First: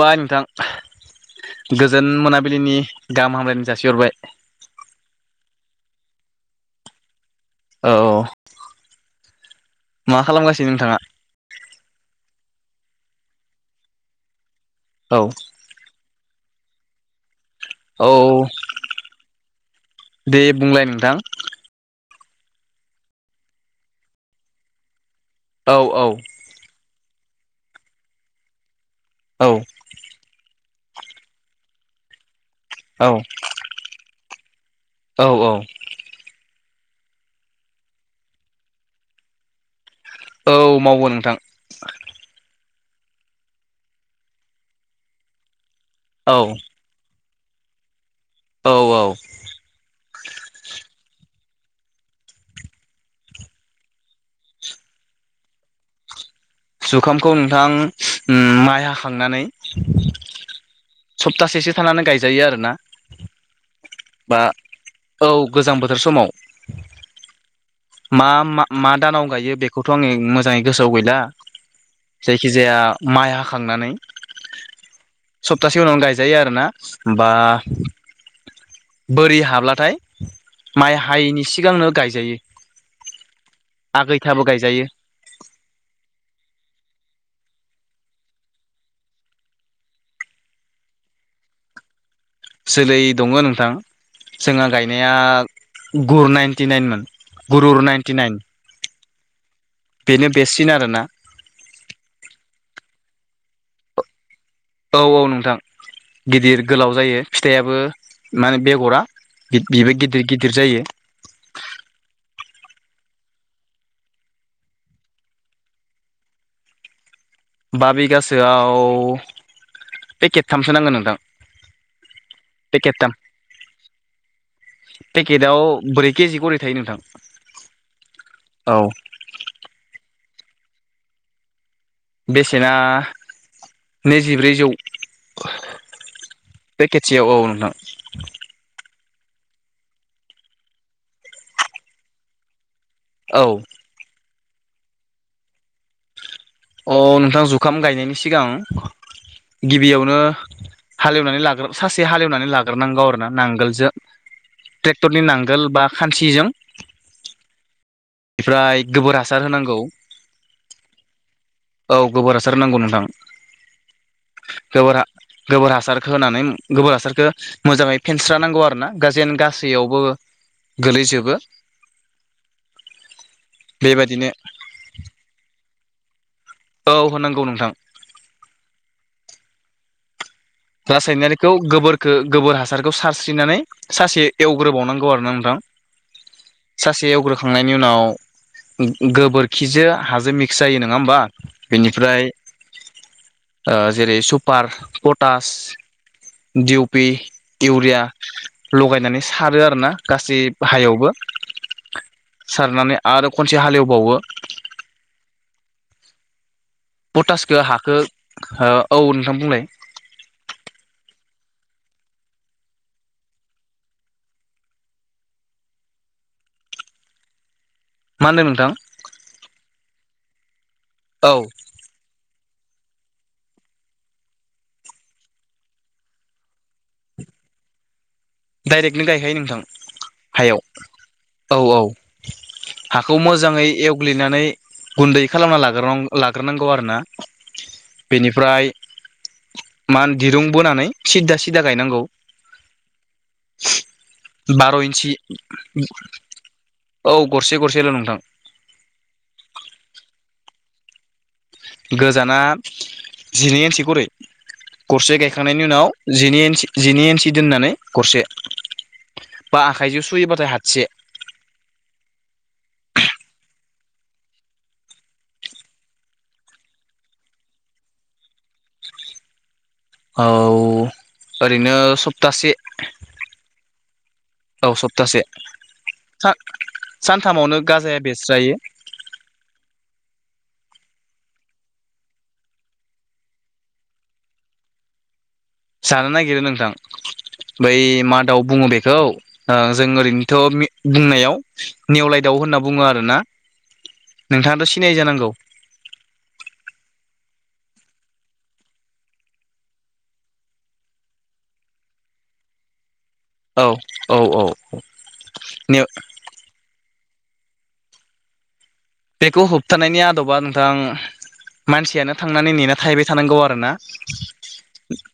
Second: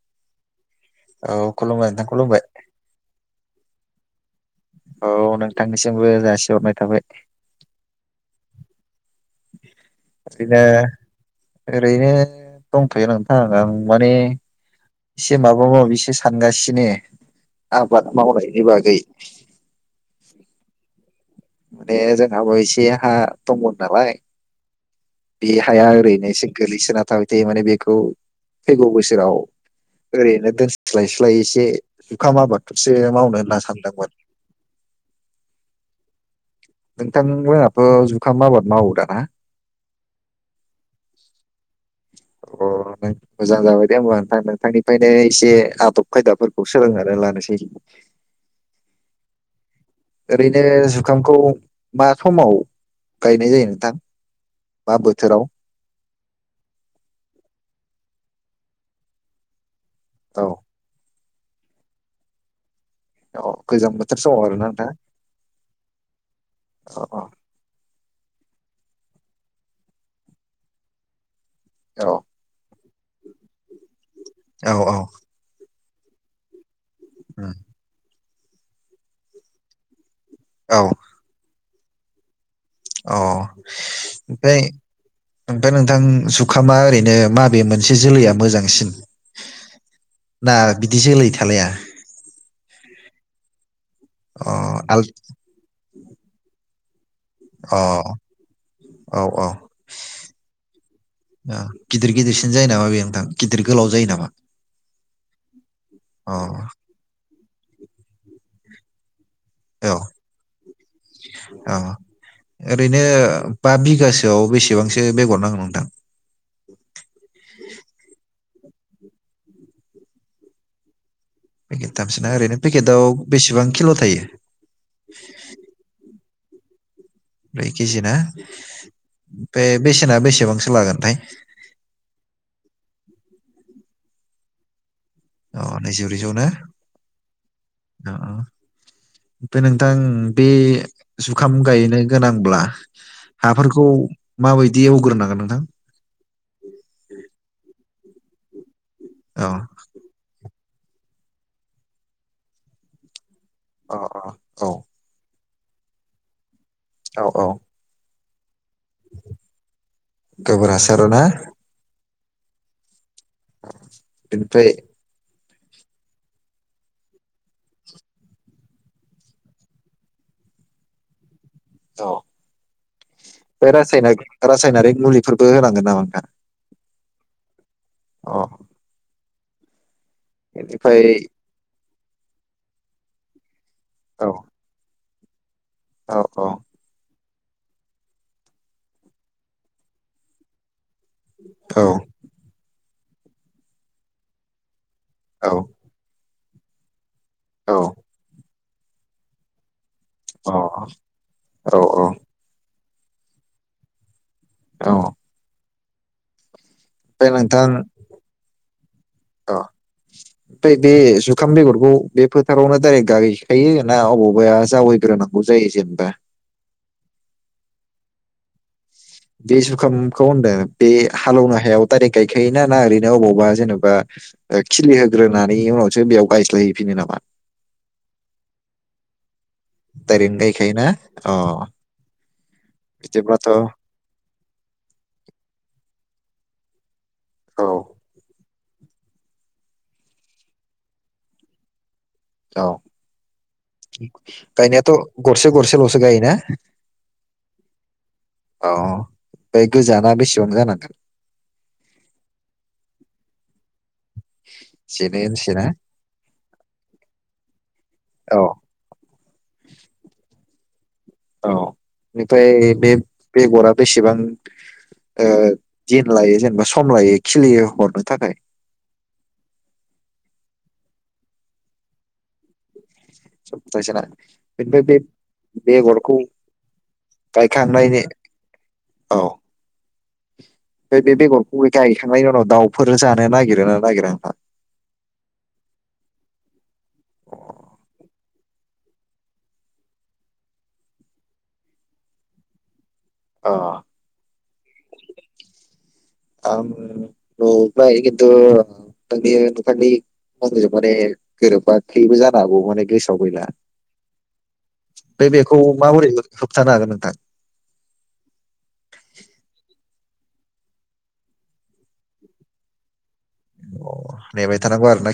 बाय नोंथां औ खुलुमबाय नोंथां गोजोन खुलुमबाय मोनाबिलिनि गाहाम हामलायनाय जासिहरबाय औ नोंथांनिसिमबो जासिहरनाय थाबाय औ औ मा ओरैनो खालामगासिनो नोंथाङा ओरैनो दंथ'यो नोंथां आं माने औ एसे माबा मानसिसो सानगासिनो आबाद औ मावनायनि बागै दे बुंलाय नोंथां माने जोंहाबो एसे हा दंमोन नालाय बे औ हाया औ ओरैनोससे गोलैसोना थाबाय थायो माने बेखौ फैगौ बोसोराव औ ओरैनो दोनस्लाय स्लाय एसे जुखाम आबाद सो औ मावनानैला सानदोंमोन औ औ नोंथांमोनाथ' जुखाम आबाद मावो दाना। औ मावो नोंथां। अ मोजां जाबाय दे होमबा नोंथां नोंथांनिफ्रायनो एसे आदब औ खायदाफोरखौ सोलोंनानै लानोसै। औ औ। ओरैनो जुखामखौ मा समाव गायनाय जायो नोंथां? बा बोथोराव? जुखामखौ नोंथां उम माइ हाखांनानै औ। सप्तासेसो थानानै गायजायो आरो ना। औ गोजां बोथोर समाव बा आरोना नोंथां औ गोजां बोथोर समाव। औ औ मा मा दानाव गायो बेखौथ' आङो मोजाङै गोसोआव गैला। औ जायखि जाया माइ हाखांनानै। औ औ तासे उनावनो गायजायो आरोना बा उम, बोरि हाब्लाथाय औ माइ हायैनि सिगांनो गायजायो। अ आगैथाबो ओमफ्राय गायजायो ओमफ्राय नोंथां जुखामा ओरैनो नो माबे मोनसे जोलैया मोजांसिन? ना बिदि जोलै थालाया? जोलै दङ नोंथां अ जोंहा आल गायनाया गुर नाइन्टि नाइनमोन। अ गुरुर नाइनटि नाइन। औ औ बेनो बेस्टसिन आरोना गिदिर गिदिरसिन जायो नामा बे नोंथां। गिदिर गोलाव जायो नामा औ औ नोंथां अ गिदिर गोलाव जायो। फिथायाबो माने बेगरा। बेबो औ गिदिर गिदिर जायो। औ ओरैनो बा बिगासोआव बेसेबांसो बेगर नांगौ नोंथां? बा बिगासोआव पेकेटथामसो नांगोन नोंथां। पेकेट थामसोना ओरैनो पेकेटाव पेकेटथाम बेसेबां किल' थायो? पेकेटाव ब्रै केजि गरै थायो नोंथां। ब्रै केजि ना औ फाय बेसेना बेसेबांसो लागोन थाय। बेसेना नैजिब्रैजौ। अ नैजिब्रै जौ ना पेकेटसेयाव औ नोंथां अ। ओमफ्राय नोंथां बे जुखाम गायनो गोनांब्ला औ हाफोरखौ माबायदि एवग्रोनांगोन नोंथां। अ नोंथां जुखाम गायनायनि सिगां औ गिबियावनो हालेवनानै लाग्रो सासे हालेवनानै लाग्रोनांगौ आरो ना नांगोलजों अ औ ट्रेक्टरनि नां गोल बा खान्सिजों औ औ। फ्राय गोबोर हासार होनांगौ। गोबोर हासार ना औ गोबोर हासार होनांगौ नोंथां। गोबोर हा [unintelligible] गोबोर हासारखौ होनानै गोबोर हासारखौ मोजाङै फेनस्रानांगौ आरो ना गा जेन गासैयावबो। गोलैजोबो। औ बे बेबायदिनो रासनाक-रासायनारिक मुलिफोरबो होनांगोन नामा नोंथां? औ होनांगौ नोंथां। अ बेनिफ्राय रासायनारिखौ गोबोरखो गोबोर हासारखौ सारस्रिनानै सानसे औ एवग्रोबावनांग गौ आरो ना नोंथां। औ औ। खांनायनि उनाव गोबोरखिजों हाजो मिक्स जायोना। नङा होनबा औ बेनिफ्राइ ओ जेरै सुफार तास दिउपि औ इउरिया लगायनानै सारो आर ना। गासै औ अ बाहायावबो औ सारनानै आरो खनसे हालेवबावो। औ फाय पटासखौ नोंथां हाखौ औ नोंथां अ बुंलाय फाय बे ओंखाम बेगरखौ बे फोथारावनो दाइरेक्ट गायैखायो ना अबावबाया जावैग्रोनांगौ जायो जेनेबा। [inaudible] मा होनदों नोंथां? बे जुखामखौ, होनदों बे औ हालेवनो हायाव दाइरेक्ट गाय खायोना ना ओरैनो अबावबा जेन'बा खिलि होग्रोनानै उनावसो बेयाव गायस्लायहैफिनो नामा? [inaudible] दायरेक्टनो गायखायो नोंथां। दाइरेक्टनो हायाव गायखायो ना? औ औ हाखौ बिदिब्लाथ' मोजाङै औ एवग्लिनानै गुन्दै खालामना लाग्रोनां लाग्रोनांगौ आरोना, बेनिफ्राय मान दिरुं बोनानै सिद्दा-सिदा गायनांगौ। औ बार' गायनायाथ' इन्सि गरसे गरसेलसो गायो ना। औ गरसे गरसेल' नोंथां अ बे गोजाना बेसेबां जानांगो? गोजाना जिनै इन्सि गरै गरसे सेनो इन्सिना गायखांनायनि उनाव जिनै इन्सि-जिनै इन्सि दोननानै गरसे। औ बा आखाइजों सुयोबाथाय हातसे । औ बेनिफ्राय बे बेगरा बेसेबां? ओ दिन लायो जेनेबा सम लायो खिलियो हरनो थाखाय। औ ओरैनो सप्तासे । सप्तायसेना औ बेनिफ्राय बे सप्तासे बेगरखौ। सानथामावनो गाजाया गायखांनायनि बेस्रायो औ फाय बे बेगरखौ गायखांनायनि उनाव दाउफोर जानो नागिरोना नागिरा हा? [inaudible] जानो नागिरो नोंथां, बै मा दाउ बुङो बेखौ ओ जों ओरैनोथ' मे बुंनायाव नेवलाय दाउ होननानै बुङो आर दाउ ना अ नोंथाङाथ' सिनायो जानांगौ? आं ओ नुबाय खिन्थु आंजों माने गोरोबाखैबो जानो हागौ माने गोस आवगयला औ औ औ फाय बेखौ माबोरै होब-होबथानो हागोन नोंथां? बेखौ होबथानायनि आदबा नोंथां, मानसियानो थांनानै नेना थाहैबाय थानांगौ आरोना, अ नेबाय थानांगौ आरो ना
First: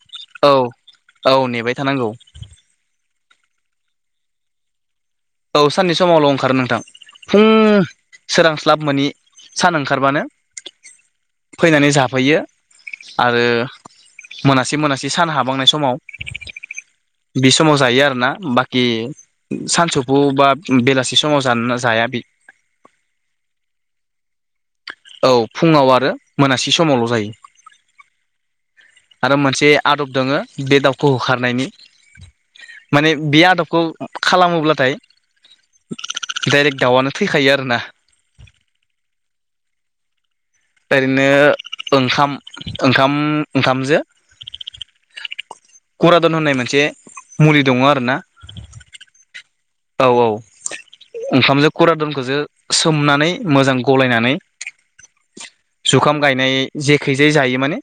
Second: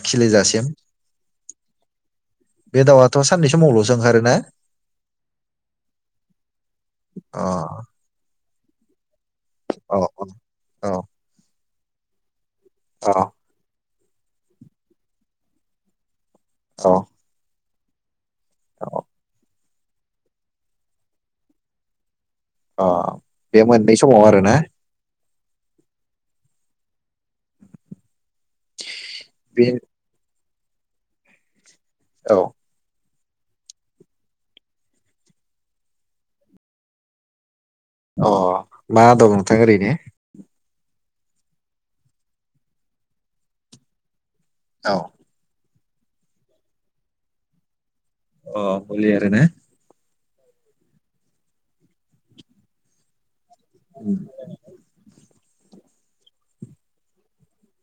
औ खिलिजासिम औ नेबाय थानांगौ। बे दाउआथ' साननैसोमवावल'सो ओंखारोना। औ साननि समावल' ओंखारो नोंथां, अ फुं सोरांस्लाब मोननि सान औ ओंखारबानो औ फैनानै जाफैयो औ आरो। मोनासे मोनासे सान हाबांनाय समाव औ बे समाव जायो आरोना, बाखि औ सानसौफु बा बेलासि समाव जाननो जाया बि अ बे मोननै समाव आरो ना । औ फुङाव आरो मोनासि समावल' जायो‌। आरो बे मोनसे आदब दङो बे दाउखौ होखारनायनि । औ बे आदबखौ खालामोब्लाथाय, डाइरेक्ट दाउआनो थैखायो आरो ना। अ मा दं नोंथां ओरैनो? ओरैनो ओंखाम ओंखाम ओंखामजो। औ कुरादन होननाय मोनसे मुलि दङ आं अ मुलि आरो ना औ औ ओंखामजों कुरादनखौजो सोमनानै मोजां गलायनानै जुखाम गायनाय जेखाय जे जायो माने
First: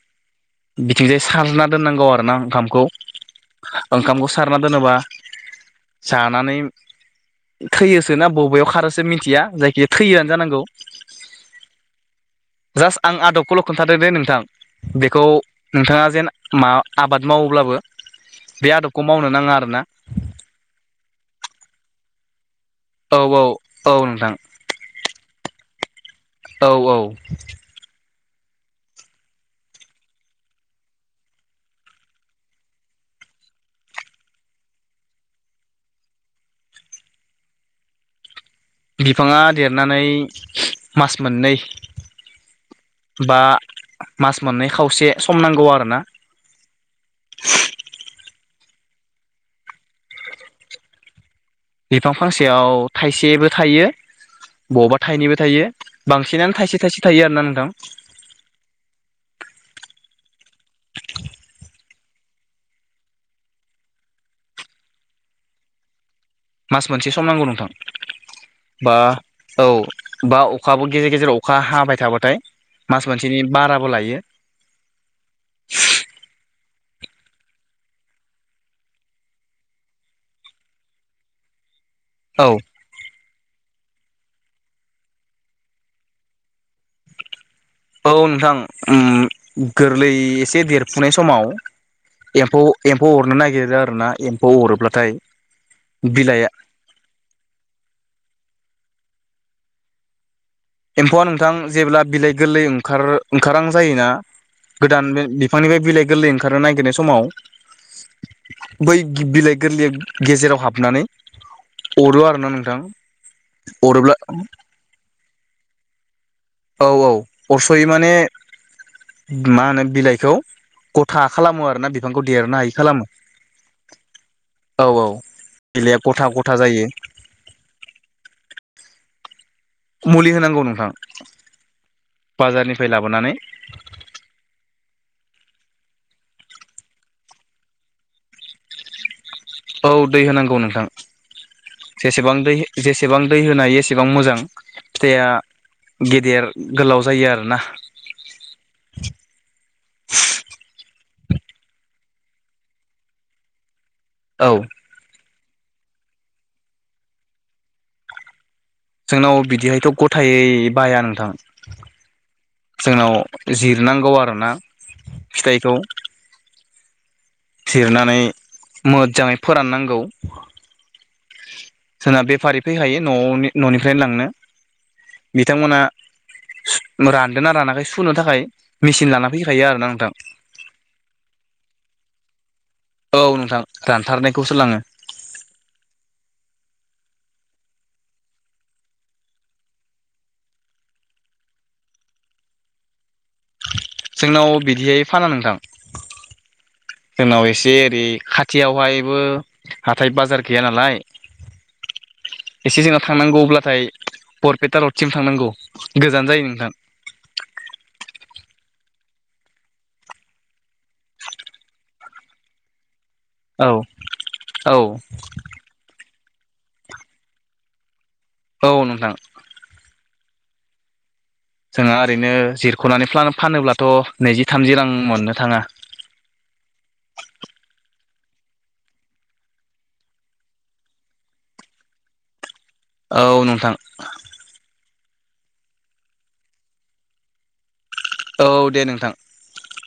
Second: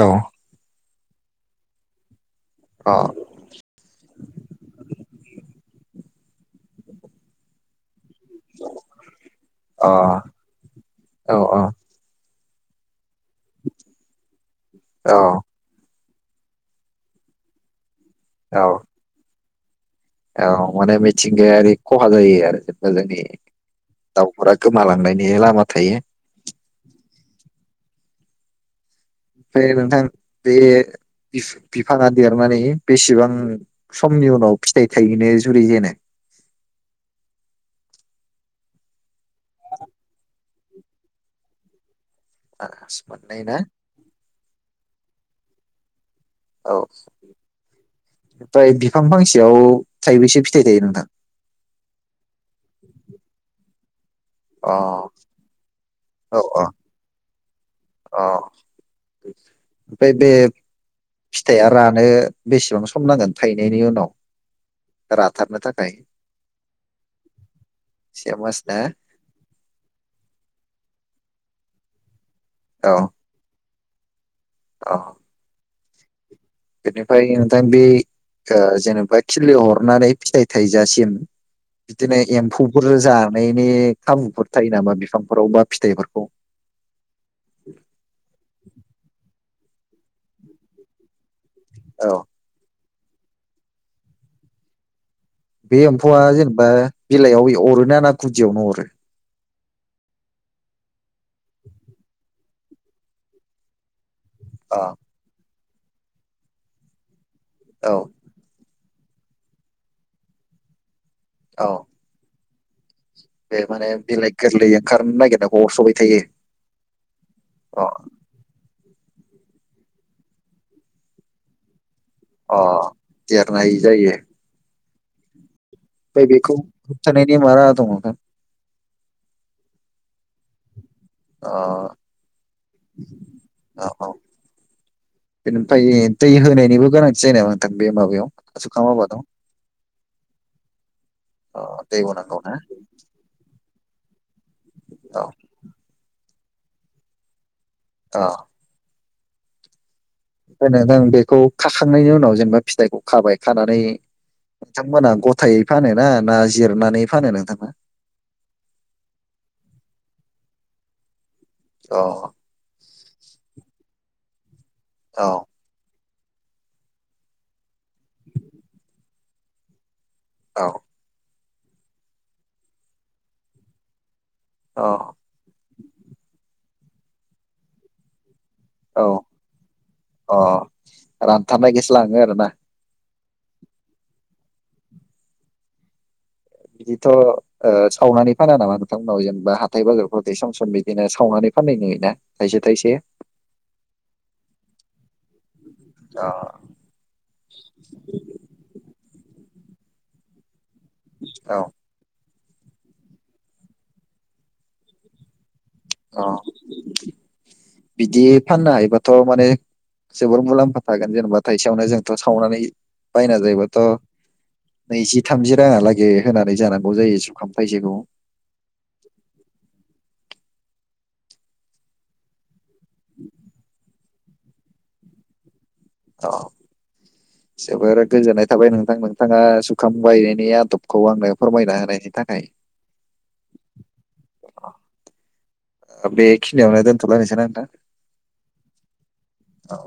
औ बिथिंजाय सारना दोननांगौ आरोना ओंखामखौ अ ओंखामखौ सारना दोनोबा जानानै थैयो सो ना बबेयाव खारो मिथिया जायखि थैयोनो अ जांगौ औ जास आं आदबखौल' खोन्थादों दे नोंथां औ बेखौ नोंथाङा जेन मा आबाद मावोब्लाबो बे आदबखौ मावनो नाङा आरोना अ माने मिथिंगायारि खहा जायो आरो। जोंनि औ औ औ नोंथां दाउफोरा गोमालांनायनि लामा थायो। औ औ ओमफ्राय नोंथां बे बिफाङा देरनानै बेसेबां समनि उनाव फिथाइ थायहैनो जुरि जेनो [inaudible] बिफाङा देरनानै मास मोननै मास बा मोननै ना मास मोननै खावसे सम नांगौ आरोना औ ओमफ्राय बिफां फांसेयाव थाइबैसे फिथाइ थायो नोंथां बिफां फांसेयाव थाइसेबो थायो अ बबावबा थाइनैबो थायो औ बांसिनानो अ थाइसे थाइसे थायो आरना नों अ ओमफ्राय बे फिथाइया रान नो बेसेबां सम नांगोन थायनायनि उनाव राथारनो थाखाय मास मोनसे सम नांगौ नोंथां। से मास ना बा औ बा अखाबो गेजेर गेजेर अ खा हाबाय थाबाथाय औ मास मोनसेनि बाराबो लायो। औ बेनिफ्राय नोथां बे जा जेनेबा खिलि हरनानै फिथाइ थायजासिम बिदिनो औ एम्फौफोर जानाय नि खामुफोर थायो नामा बिफांफोराव बा फिथाइफोरखौ औ नोंथां ओम गोरलै एसे देरफुनाय समाव औ एम्फौ एम्फौ अरनो नागिरो आरोना एम्फौ अरोब्लाथाय बे एम्फौआ बिलाइआ जेनेबा बिलाइयाव अरोना ना गुदियावनो अरो एम्फौआ नोंथां जेब्ला बिलाइ गोरलै ओंखार ओंखारां जायोना अ गोदान बे बिफांनिफ्राय बिलाइ गोरलै ओंखारनो नागिरनाय समाव औ बै बिलाइ गोरलैया गेजेराव हाबनानै अरो आरोना नोंथां। ए माने अरोब्ला बिलाइ गोरलै ओंखारनो नागिरनायखौ अरस'बाय थायो। औ औ अ अरस'यो माने मा होनो बिलाइखौ गथा खालामो आरोना बि फांखौ देरनो अ हायि खालामो देरनाय जायो औ औ। बिलाइआ ओमफ्राय गथा गथा बेखौ जायो होबथानायनि मा राहा दङ नोंथां? मुलि होनांगौ नोंथां। अ बाजारनिफ्राय लाबोनानै औ औ बेनिफ्राय दै होनायनिबो गोनांथि जायो नामा नोंथां बे माबायाव जुंखाम आबादाव? औ दै होनांगौ नोंथां अ दै जेसेबां होनांगौ ना दै जेसेबां दै होनो हायो एसे। बां मोजां औ फिथाइया गेदेर गोलाव जायो आरोना। आ [unintelligible] ओमफाय नोंथां बेखौ खाखांनायनि उनाव जेनेबा फिथाइखौ खाबाय खानानै औ नोंथांमोना गथायै फानो ना ना जिरनानै फानो नोंथांना जोंनाव बिदिहायथ' गथायै बाया नोंथां अ। जोंनाव जिरनांगौ आरोना औ फिथाइखौ जिरनानै मोजाङै फोराननांगौ । औ। जोंना बेफारि फैखायो न'वावनि न'निफ्रायनो लांनो औ बिथांमोना रानदों ना रानाखै सुनो थाखाय औ मेचिन लाना फैखायो आरोना नोंथां अ रानथारनायखौ लाङो आरोना औ नोंथां रानथारनायखौसो लाङो बिदिथ' सावनानै फाना नामा नोंथांमोनाव जेनेबा हाथाय बाजारफोरावदि सम सम बिदिनो सावनानै फाननाय नुयोना थाइसे थाइसे जोंनाव बिदिहाय फाना नोंथां अ जोंनाव एसे ओरै खाथियावहायबो हाथाइ बाजार। गैया नालाय औ एसे जोंनाव थांनांगौ अब्लाथाय बरपेटा रडसिम थांनांगौ अ गोजान जायो नोंथां बिदि फाननो हायोबा थ' माने जोबोर मुलाम्फा थागोन जेनेबा थाइसेयावनो जोंथ' सावनानै बायना औ जायोबाथ' औ नैजि थामजि राङा लागै होनानै जानांगौ जायो जुंखाम थाइसेखौ औ नोंथां जोंहा ओरैनो जिरख'नानै फ्ला फानोब्लाथ' नैजि थामजि रां मोननो थाङा औ जोबोर गोजोननाय थाबाय नोंथां नोंथाङा जुंखाम बायनायनि आदबखौ आंनो फोरमायना होनायनि। थाखाय। औ नोंथां। बेखिनियावनो दोनथ'लायनोसै ना नोंथां औ दे नोंथां। औ।